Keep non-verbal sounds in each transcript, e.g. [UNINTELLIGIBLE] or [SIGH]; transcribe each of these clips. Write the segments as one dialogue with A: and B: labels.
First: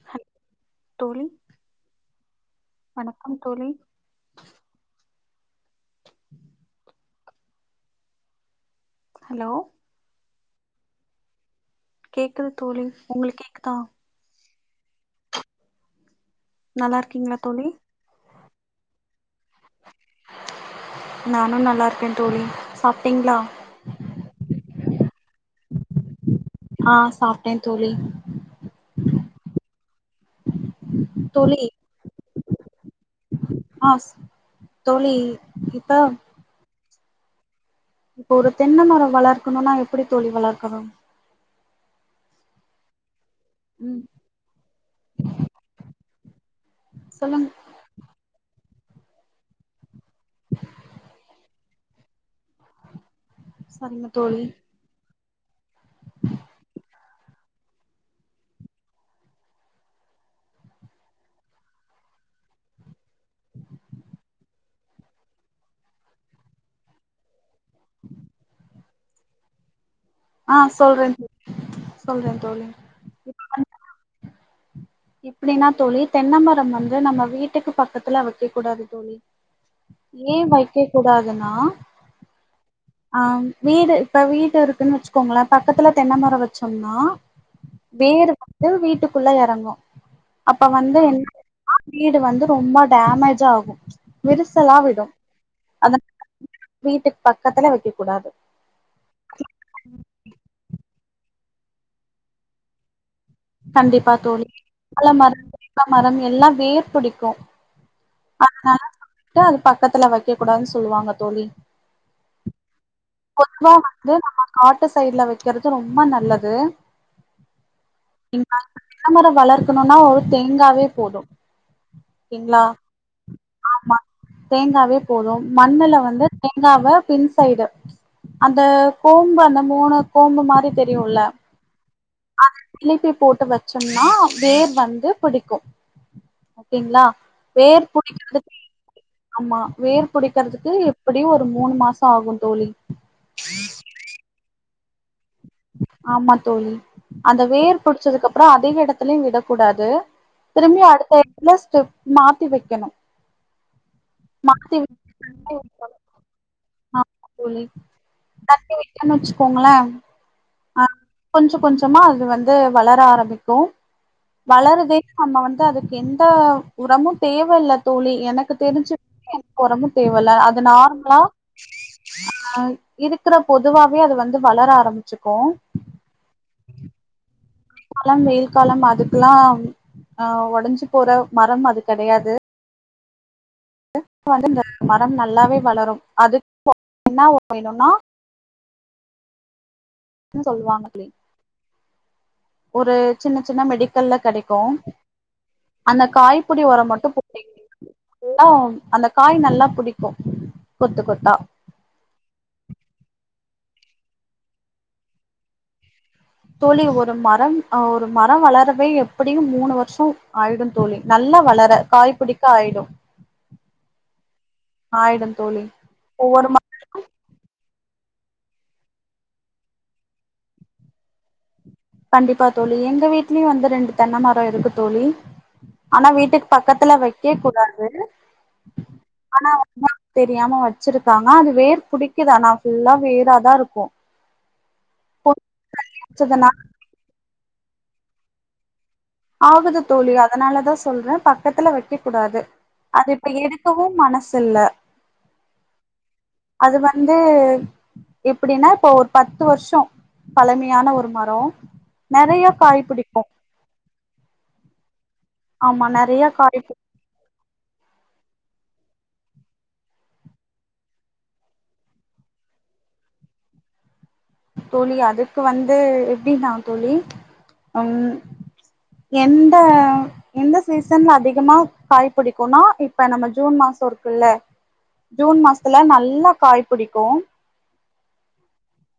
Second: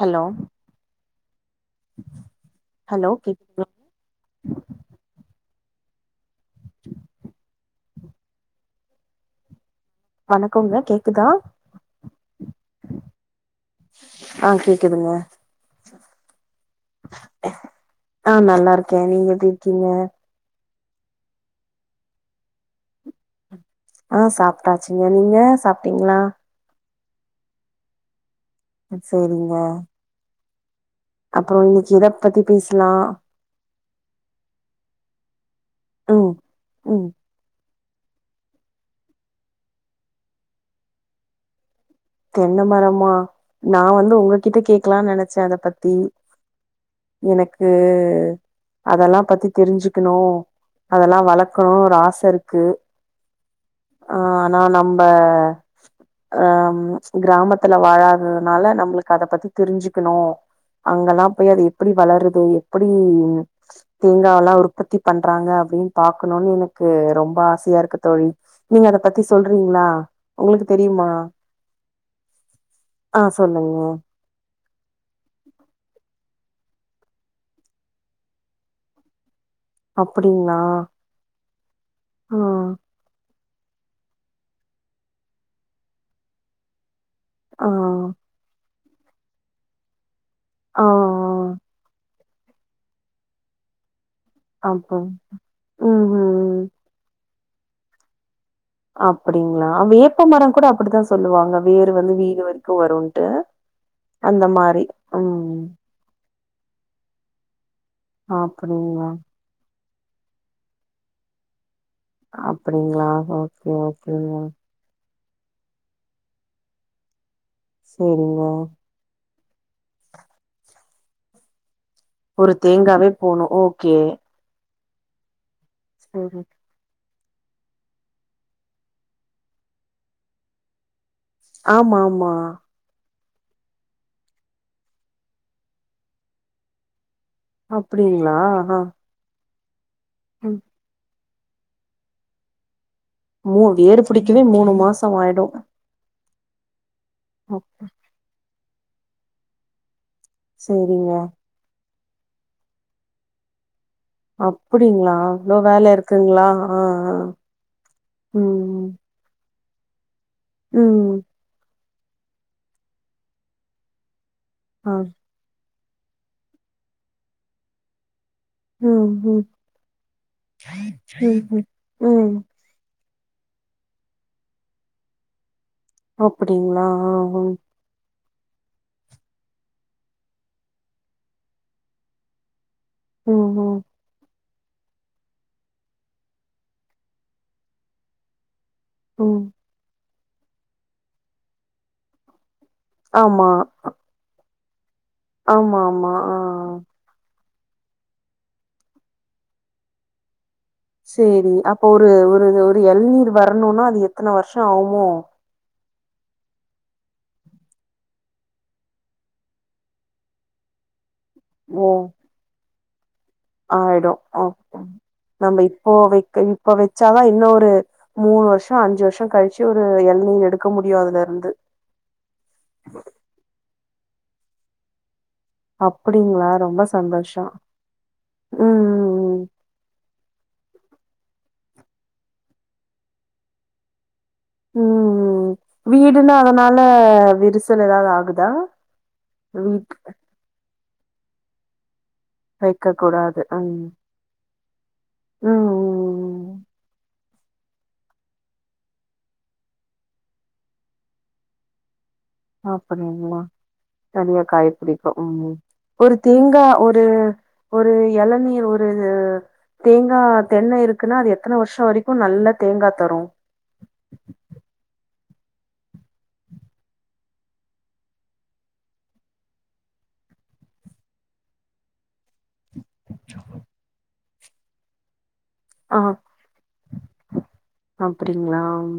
A: Hello
B: ஹல் தோழி
A: hello
B: வணக்கம்
A: கேக்
B: தோழி ஹலோ
A: வணக்கோங்க கேக்குதா
B: கேக்குது தோழி உங்ளுக் கேக்குதா
A: க்குதுங்க
B: நல்லாருக்கீங்ளா தோழி
A: லாருக்கே நீங்க எப்டி இருக்கீங்க
B: நானு நல்லாருக்க தோழி சாப்ட்டிங்ளா
A: ஆ சாப்ட்டாச்சுங்க நீங்க சாப்ட்டிங்களா
B: ஆ சாப்ட்டே தோழி
A: செரிங்க அப்றோ
B: தோழி
A: இன்னைக்கு எத பத்தி பேஸ்லா
B: ஆ தோழி இப்ப
A: ம் ம்
B: இப்ப ஒரு தென்ன மரோ வளர்க்குணுனா எப்டி தோழி வளர்க்குணு
A: தென்ன மரமா நா
B: ம்
A: வந்து ஒங்ககிட்ட கேக்லான் நெனைச்சே அத பத்தி
B: சொல்லுங்க
A: எனக்கு அதல்லா பத்தி தெரிஞ்சு க்குணு அதலா வளக்குணு ஒரு ஆசருக்கு
B: சரிங்க
A: ஆ
B: தோழி
A: ஆனா நம்ப ஆ கிராமத்துல வாழாததுனால நம்புளுக்கு அத பத்தி தெரிஞ்சுக்குணு அங்கலா போய் அது எப்புடி வளருது எப்புடி தேங்காவலா உற்பத்தி பண்றாங்க அப்டின் பாக்கணுன் எனக்கு ரொம்ப ஆசையாருக்கு தோழி நீங்க அத பத்தி சொல்றீங்ளா
B: ஆ சொல்றே சொல்றே தோழி
A: ஆ
B: இப்ப வந்து
A: சொல்லுங்க
B: எப்டின்னா தோழி தென்னமரம் வந்து நம்ம வீட்டுக்கு பக்கத்துல வைக்க கூடாது தோழி ஏன்
A: அப்டிங்களா
B: வைக்க கூடாதுன்னா
A: ஆ
B: ஆ வீடு இப்ப வீட்டு இருக்குன்னு வச்சுக்கோங்களே பக்கத்துல தென்ன மரோ வச்சம்னா
A: ஆ
B: து வீட்டுக்குள்ள எறங்கு அப்ப
A: ஆ
B: வந்து என்னன்னா வீடு வந்து ரொம்ப டேமேஜாகு விரிசலா
A: அப்ப
B: விடு அதா
A: ம் ம்
B: [INAUDIBLE] வீட்டுக்கு பக்கத்துலே வைக்க கூடாது
A: அப்டிங்ளா வேப்பமரம் கூட அப்டி தா சொல்லுவாங்க வேரு வந்து வீடு வரைக்கு வருனு
B: கண்டிப்பா தோழி வாழ மரம்
A: ம்
B: வேப்ப மரம் எல்லா வேர் புடிக்கு அதனால
A: ஆப்டிங்ளா
B: வந்து அது பக்கத்துல வைக்க கூடாதுன்னு சொல்லுவாங்க தோழி
A: அப்டிங்களா ஓகே
B: பொதுவா வந்து
A: ஓகேங்க
B: நம்ம காட்டு சைடுல வெ க்கிறது ரொம்ப நல்லது
A: என்ன
B: வளர்க்கணுன்னா ஒரு தேங்காவே போது
A: ஒரு
B: ஓகேங்களா
A: தேங்காவே போணு ஓகே
B: ஆமா தேங்காவே மண்ணுல வந்து
A: சரி
B: தேங்காவ பின் சைடு அந்த கோம்பு அந்த மூணு கோம்பு மாரி தெரியுல்ல
A: ஆமா ஆமா
B: இழுப்பி போட்டு வச்சோம்னா வேர் வந்து பிடிக்கு ஓகேங்களா வேர்
A: அப்டிங்களா
B: புடிக்கிறதுமே
A: ஆ
B: ஆமா வேர்
A: ம்
B: புடிக்கிறதுக்கு எப்படியு ஒரு மூணு மாச ஆகு தோழி
A: மூ வேறுபிடிக்கவே மூணு மாச ஆயிடு
B: ஆமா தோழி அந்த வேர் புடிச்சதுக்கு அப்புற அதே இடத்துலயு விடக்கூடாது திரும்பியு
A: சேரிங்க
B: அடுத்த எடத்துல ஸ்டப் மாத்தி வைக்கணு மாத்தி வச்சு
A: அப்படிங்களா இவ்ளோ வேலை இருக்குங்களா ஆ ஆ
B: தண்ணி
A: ம்
B: வெக்காம வச் ஆ
A: ம்
B: கொஞ்ச கொஞ்சமா அது வந்து வளர ஆரம்பிக்கு
A: ஆ
B: வளருதேனு நம்ம வந்து அதுக்கு எந்த உரமு தேவையில்ல தோழி எனக்கு தெரிஞ்சு
A: ம் ம்
B: எந்த ஓரமு தேவல்ல அது நார்மலா
A: ம் ம் ம்
B: அ இருக்கிற பொதுவாவே அது வந்து வளர ஆரம்பிச்சுக்கு
A: அப்படிங்களா ஆ ஆ
B: ல்லா வெயில் காலம் அதுக்குலா அ ஒடஞ்சு போற மரம் அது கிடையாது
A: ம்
B: [UNINTELLIGIBLE] மரம் நல்லாவே வளரும் அது பாத்திங்கனா ஒயர்ணுனா
A: ம்
B: என்ன சொல்லுவாங்களே ஒரு சின்ன
A: ஆமா
B: சின்ன மெடிக்கல்ல கிடைக்கு
A: ஆமா
B: அந்த
A: ஆமா
B: காய் படி
A: ஆ
B: உரம் மட்டு போட்டு அந்த காய் நல்லா புடிக்கு கொத்து கொத்தா
A: சேரி அப்ப ஒரு ஒரு ஒரு எளநீர் வரணுன்னா அது எத்தனை வருஷம் ஆகுமோ
B: தோழி ஒரு மரம் அ ஒரு மரோ வளரவே எப்படியு மூணு வருஷோ ஆயிடு தோழி நல்லா வளர
A: ஓ
B: காய் பிடிக்க ஆயிடு
A: ஆயிடு ஆமா
B: ஆயிடு தோழி
A: நம்ம இப்போ வைக்க
B: ஒவ்வொரு ம
A: இப்ப வச்சாதா இன்னு ஒரு மூணு வருஷோ அஞ்சு வர்ஷோ கழிச்சு ஒரு எளநீர் எடுக்க முடியு அதுல இருந்து
B: கண்டிப்பா தோழி எங்க வீட்லயு வந்து ரெண்டு தென்ன மரோ இருக்கு தோழி ஆனா வீட்டுக்கு
A: அப்டிங்களா ரொம்ப
B: பக்கத்துல வைக்கக்
A: சந்தோஷோ
B: கூடாது
A: ம் ம்
B: ஆனா வந்து அங்க தெரியாம வச்சிருக்காங்க அது வேர் புடிக்குது அனா ஃபுல்லா வேறாதா இருக்கு
A: ம்ம் வீடுன்னா
B: வச்சதுனா
A: அதனால விரிசல் எதாவது ஆகுதா
B: ஆகுது
A: வீட்
B: தோழி அதனாலதா சொல்றே பக்கத்துல வைக்க கூடாது
A: வைக்க
B: அது இப்ப
A: கூடாது
B: எடுக்கவு
A: ம்
B: மனசு இல்ல
A: ம் ம் ம்
B: அது வந்து எப்டின்னா இப்போ ஒரு பத்து வர்ஷோ பழமையான ஒரு மரோ நறைய காய் பிடிக்கு
A: நறையா காய் புடிக் கு ம்
B: ஆமா
A: ஒரு
B: நெறைய காய்
A: தேங்கா
B: பிடிக்கு
A: ஒரு ஒரு எளநீர் ஒரு தேங்கா தென்ன இருக்குன்னா அது எத்தன வருஷோ வரைக்கு நல்ல தேங்கா தரு
B: தோழி அதுக்கு வந்து எப்டினா தோழி அம் எந்த எந்த சீசன்ல அதிகமா காய் பிடிக்குனா இப்ப நம்ம ஜூன் மாசோ இருக்குல்ல ஜூன் மாச த்துல
A: ஆ
B: நல்லா காய் பிடிக்கு
A: அப்டிங்களா ம்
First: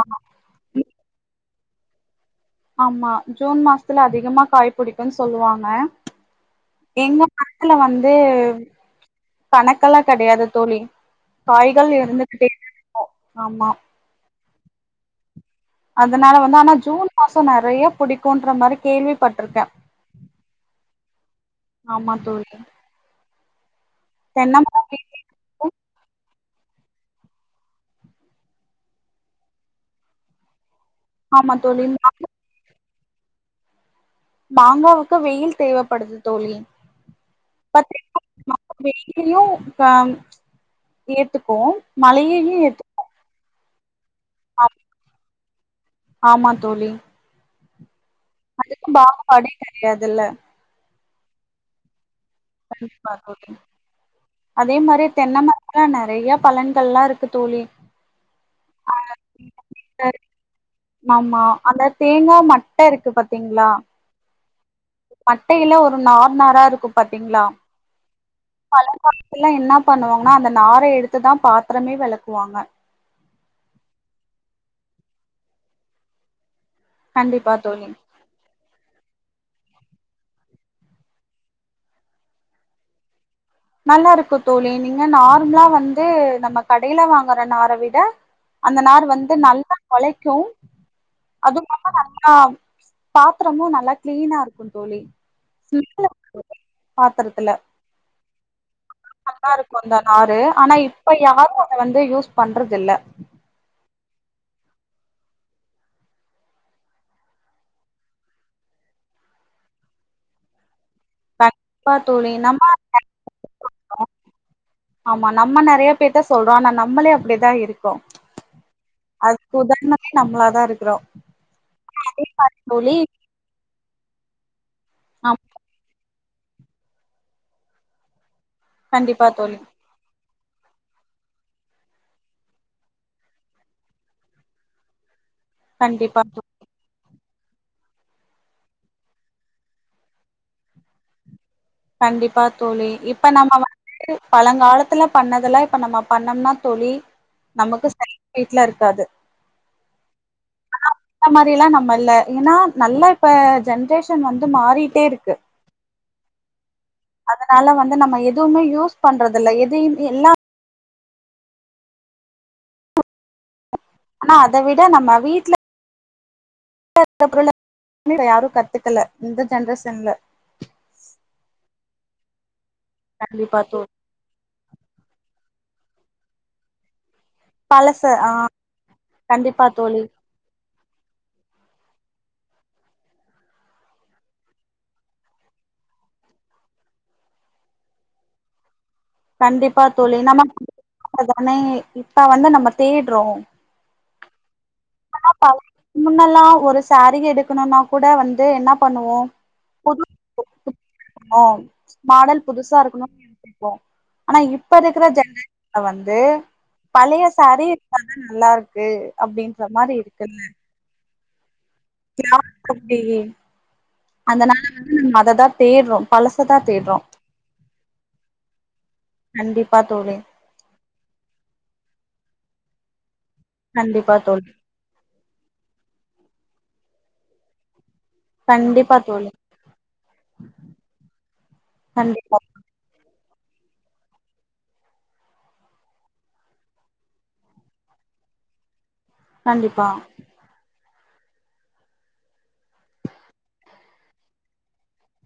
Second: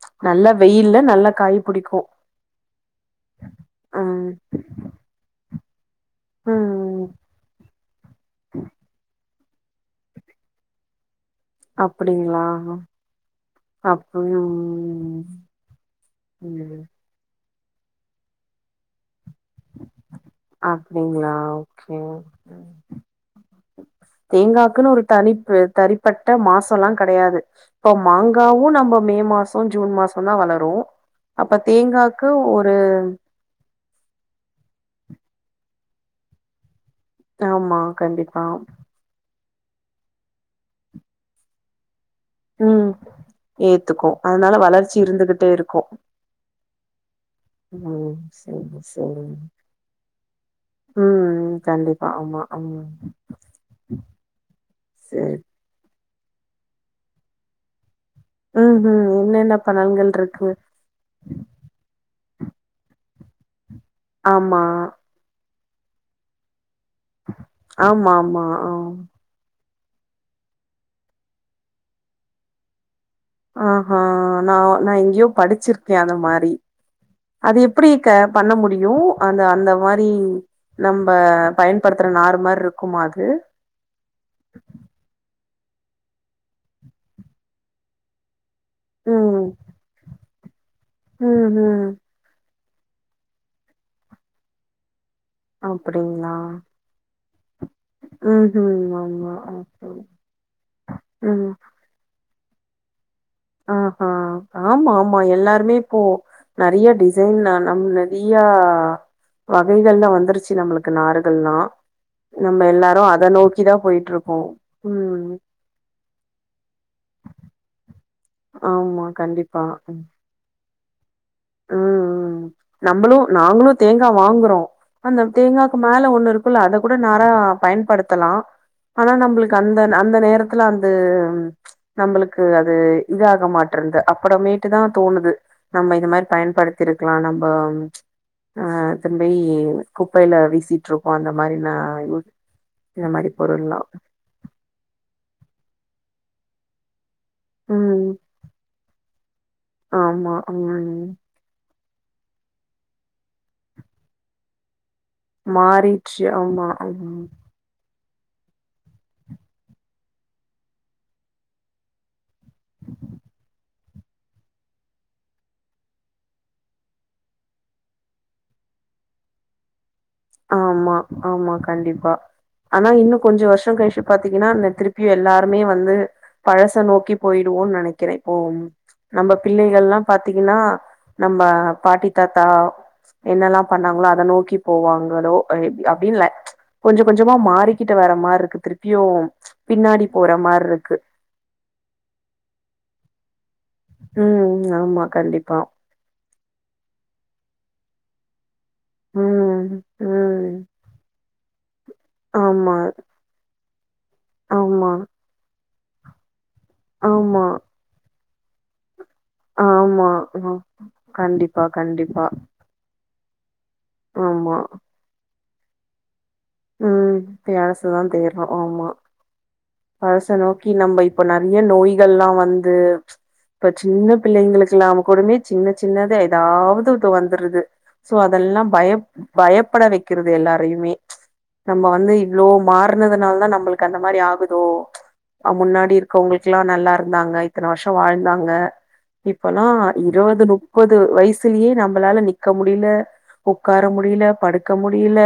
B: ஆமா
A: நல்ல வெயில்ல நல்ல காய் புடிக்கு
B: ஆமா ஜூன் மாசத்துல
A: ம்
B: அதிகமா காய் பிடிக்குன் சொல்வாங்க
A: ம்
B: எங்க மரத்துல வந்து கணக்கெலா கெடையாது தோழி காய்கள்
A: அப்டிங்களா
B: இருந்துகிட்டேதா இருக்கு ஆமா
A: அப்டி ம்
B: அதனால வந்து ஆனா
A: ம்
B: ஜூன் மாசோ நெறைய பிடிக்குன்ற மாரி கேள்வி
A: அப்டிங்ளா ஓகே
B: ஆமா தோழி தென்ன மரோ
A: தேங்காக்குனு ஒரு
B: வீட்ல
A: தனிப் தனிப்பட்ட மாஸ் சலா கெடையாது இப்போ மாங்காவு நம்ம மே மாசோ ஜூன் மாசோந்தா வளரு
B: ஆமா
A: அப்ப
B: தோழி மாங்க
A: தேங்காக்கு ஒரு
B: மாங்காவுக்கு வெயில் தேவப்படுது தோழி
A: ஆமா கண்டிப்பா
B: [INAUDIBLE] கா ஏத்துக்கு மழையையு
A: ம்
B: ஏத்துக்கு
A: ஏத்துக்கு அதனால வளர்ச்சி இருந்துகிட்டே இருக்கு
B: ஆமா தோழி
A: ம் செரி
B: அதுக்கு
A: செரி
B: பாகுபாடே கெடையாதுல்ல
A: ம் கண்டிப்
B: கண்டிப்பா தோழி அதே மாரி
A: செரி
B: தென்ன மரத்துல நெ றையா பலன்கள்லா இருக்கு தோழி
A: ம் ம் என்னென்ன பலன்கள்ருக்கு
B: ஆமா அந்த தேங்கா மட்ட இருக்கு பாத்திங்ளா
A: ஆமா
B: மட்டையில ஒரு நார் நாரா இருக்கு பாத்திங்ளா
A: ஆமா ஆமா ஆ
B: மழ காலத்துல என்ன பண்ணுவாங்கனா அந்த நார எடுத்துதா பாத்தரமே வெளக்குவாங்க
A: ஆஹா நா நா எங்கயோ படிச்சிருக்க அந்த மாரி
B: கண்டிப்பா
A: அது
B: தோழி
A: எப்டி க பண்ண முடியு அந்த அந்த மாரி நம்ப பயன்படுத்துற நார் மார்ருக்குமா அது
B: நல்லா இருக்கு தோழி நீங்க நார்மலா வந்து நம்ம கடைல வாங்கற நார விட அந்த நார் வந்து
A: ம்
B: நல்லா ஒழைக்கு
A: ம்
B: அது
A: ம்
B: இல்லாம நல்லா பாத்ரமு நல்லா க்ளீனா இருக்கு தோழி
A: அப்டிங்களா
B: [INAUDIBLE] பாத்தரத்துல
A: ம் ம் ஆமா
B: நல்லாருக்கு
A: ஓகே.
B: அந்த நாரு ஆனா இப்ப யாரு அத வந்து யூஸ் பண்றதில்ல
A: ஆஹ ஆமா ஆமா எல்லாருமே இப்போ நெறைய டிசைன் நம் நெறைய ஆ வகைகள்ல வந்துருச்சு நம்ளுக் கு நாறுகல்லா
B: கண்டிப்பா தோழி
A: நம்ம எல்லாரு அத நோக்கிதா போயிட்ருக்கோ ம்
B: யா பேர்த்த சொல்றோ ஆனா நம்மளே அப்டிதா இருக்கோ
A: ஆமா
B: அதுக்கு
A: கண்டிப்பா
B: உதாரணமே நம்மளா தா இருக்கறோ
A: ம் ம் நம்புளு நாங்குளு தேங்கா வாங்கறோ அந்த
B: ஆமா
A: தேங்காக்கு மேல ஒண்ணு இருக்குல்ல அத கூட நாரா பயன்படுத்தலா ஆனா
B: கண்டிப்பா தோழி
A: நம்புளுக்கு அந்த அந்த நேரத் துல அது நம்புளுக்கு அது இதாக மாட்ரன்து அப்புறமேட்டுதா தோணுது
B: கண்டிப்பா தோ
A: படுத்திருக்கலா நம்ப திரும்பி குப்பைல வீசிட்ருக்கோ அந்த மாரி நா
B: கண்டிப்பா தோழி
A: இந்த மாரி
B: இப்ப நம்ம
A: பொருள்லா
B: வந்து பழங்காலத்துல பண்ணதெல்லா இப்ப நம்ம பண்ணம்னா தோழி நமக்கு
A: ம்
B: [INAUDIBLE] இருக்காது
A: ஆமா
B: ஆனா
A: ம்
B: அந்த மாரிலா நம்ம இல்ல ஏனா நல்லா இப்ப ஜென்ரேஷன் வந்து மாறி
A: மாறிச்சு ஆமா ம்
B: அதனால வந்து நம்ம எதுமே யூஸ் பண்றது இல்ல எதையுமே எல்லா
A: [INAUDIBLE]
B: ஆனா அத விட நம்ம வீட்ல வீட்ல இருக்கிற பொருள யாரு கத்துக்கல இந்த ஜென்ரேஷன்ல
A: ஆமா ஆமா கண்டிப்பா ஆனா இன்னு கொஞ்ச
B: கண்டிப்பா
A: வருஷோ
B: தோழி
A: கழிச்சு பாத்தீங்கன்னா திருப்பி எல்லாருமே வந்து பழச நோக்கி போயிருவோன்னு
B: பழச
A: நெனக்கிறேன்
B: ஆ
A: இப்போ நம்ம
B: கண்டிப்பா
A: பிள்ளைக எல்லா
B: தோழி
A: பாத்தீங்கன்னா நம்ம பாட்டி தாத்தா என்னெல்லா பண்ணாங்ளோ அத நோக்கி போவாங்க ஹலோ அப்டின்னு இல்ல கொஞ்சோ கொஞ்சமா மாறிகிட்டு வர்ற மாரி இருக்கு
B: கண்டிப்பா தோழி நம்ம [INAUDIBLE] தானே இப்ப வந்து நம்ம தேடுறோ
A: ம் ஆமா.
B: ஆனா ப
A: கண்டிப்பா.
B: [INAUDIBLE] முன்னெல்லா ஒரு சாரி எடுக்கணுனா கூட வந்து என்ன பண்ணுவோ
A: ம்.
B: புது [INAUDIBLE]
A: ம்.
B: மாடல்
A: ஆமா,
B: புதுசா இருக்கணு ஆனா இப்ப
A: ஆமா,
B: இருக்கிற ஜென்ரேஷன்ல வந்து பழைய
A: ஆமா,
B: சாரி ம் நல்லா இருக்கு அப்டின்ற மாரி
A: ஆமா.
B: இருக்கல்ல
A: ம். கண்டிப்பா, கண்டிப்பா.
B: [UNINTELLIGIBLE] அப்டி
A: ஆமா.
B: அதனால வந்து நம்ம அததா தேடுறோ பழசதா தேடுறோ
A: ம் பழசதா தேடுறோ ஆமா
B: கண்டிப்பா தோழி
A: பழச நோக்கி நம்ம இப்ப நெறய நோய்கள் எல்லா வந்து து இப்ப
B: கண்டிப்பா
A: சின்ன
B: தோழி
A: பிள்ளைங்களுக்கெல்லா உடனே சின்ன சின்னதா எதாவது ஒன்னு வந்துருது சோ அதெல்லா
B: கண்டிப்பா
A: பயப்
B: தோழி
A: பயப்பட வெக்கறது எல்லாரையுமே நம்ம வந்து
B: கண்டிப்பா
A: இவ்ளோ மாறுனதுனாலதா நம்மளுக்கு அந்த மாரி ஆகுதோ அ முன்னாடி இருக்கவங்களுக்கெல்லா நல்லா இருந்தாங்க இத்தனை வருஷோ வாழ்தாங்க இப்பெல்லா
B: கண்டிப்பா
A: இருவது முப்பது வயசிலயே நம்மளால நிக்க முடியல உக்கார முடியல படுக்க முடியல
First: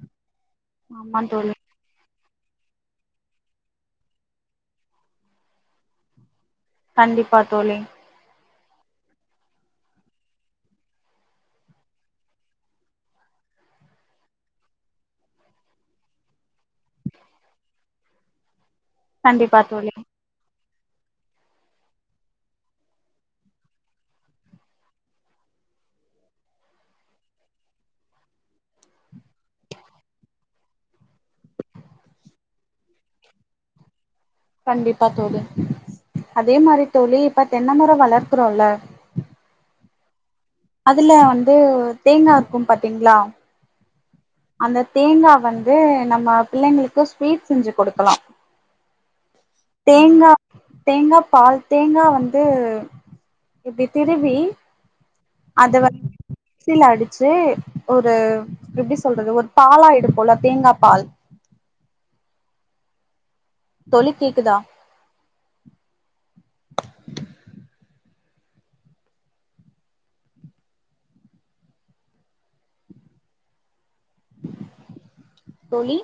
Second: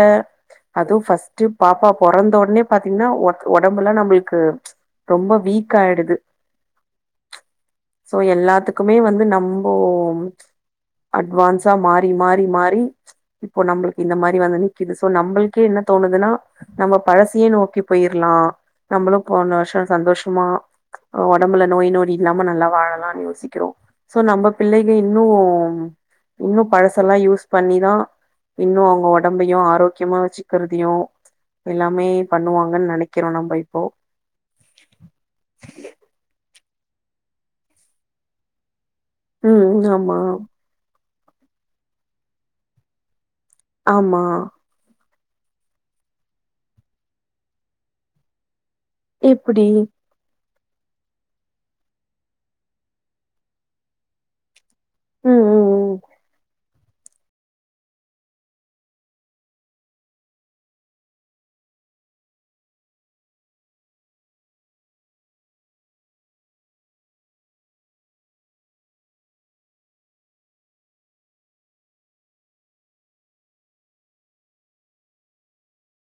A: அதுவு
B: ஆமா
A: ஃபர்ஸ்ட்
B: தோழி
A: பாப்பா பொறந்த ஒடனே பாத்தீங்கன்னா ஒடம்பெல்லா நம்ள்க்கு ரொம்ப வீக் ஆயிடுது
B: கண்டிப்பா தோழி
A: க்குமே வந்து நம்போ அட்வான்ஸா மாறி மாறி மாறி இப்ப நம்மளுக்கு இந்த மாரி வந்து நிக்குது சோ நம்ள் க்கு என்ன தோணுதுனா நம்ம பழசயே நோக்கி போயிர்லா நம்மளு போண
B: கண்டிப்பா
A: வருஷோ
B: தோழி
A: சந்தோஷமா ஒடம்புல நோய் நொடி இல்லாம நல்லா வாழலானு யோசிக்கிறோ சோ நம்ம பிள்ளைங்க இன்னு இன்னு பழசெல்லா யூஸ் பண்ணிதா இன்னு அவுங்க ஒடம்பையு ஆரோக்கியமா வெச்சு க்கிறதுயு எல்லாமே பண்ணுவாங்கன்னு நெனைக்கிறோ நம்ம இப்போ
B: கண்டிப்பா தோழி அதே மாரி தோழி இப்ப தென்ன மரோ வளர்க்கறோல
A: ம் ஆமா
B: அதுல வந்து தேங்கா இருக்கு பாத்தீங்ளா
A: ஆமா
B: அந்த தேங்கா வந்து நம்ம பிள்ளைங்களுக்கு ஸ்வீட் செஞ்சு குடுக்கலா
A: எப்டி
B: தேங்கா பால் தேங்கா வந்து இப்டி திருவி
A: ம் ம்
B: அது வ
A: ம்
B: மிக்சில அடிச்சு ஒரு எப்டி சொல்றது ஒரு பாலா எடுப்போல்ல தேங்கா பால்
A: அம் [UNINTELLIGIBLE]
B: தோழி கேக்குதா தோழி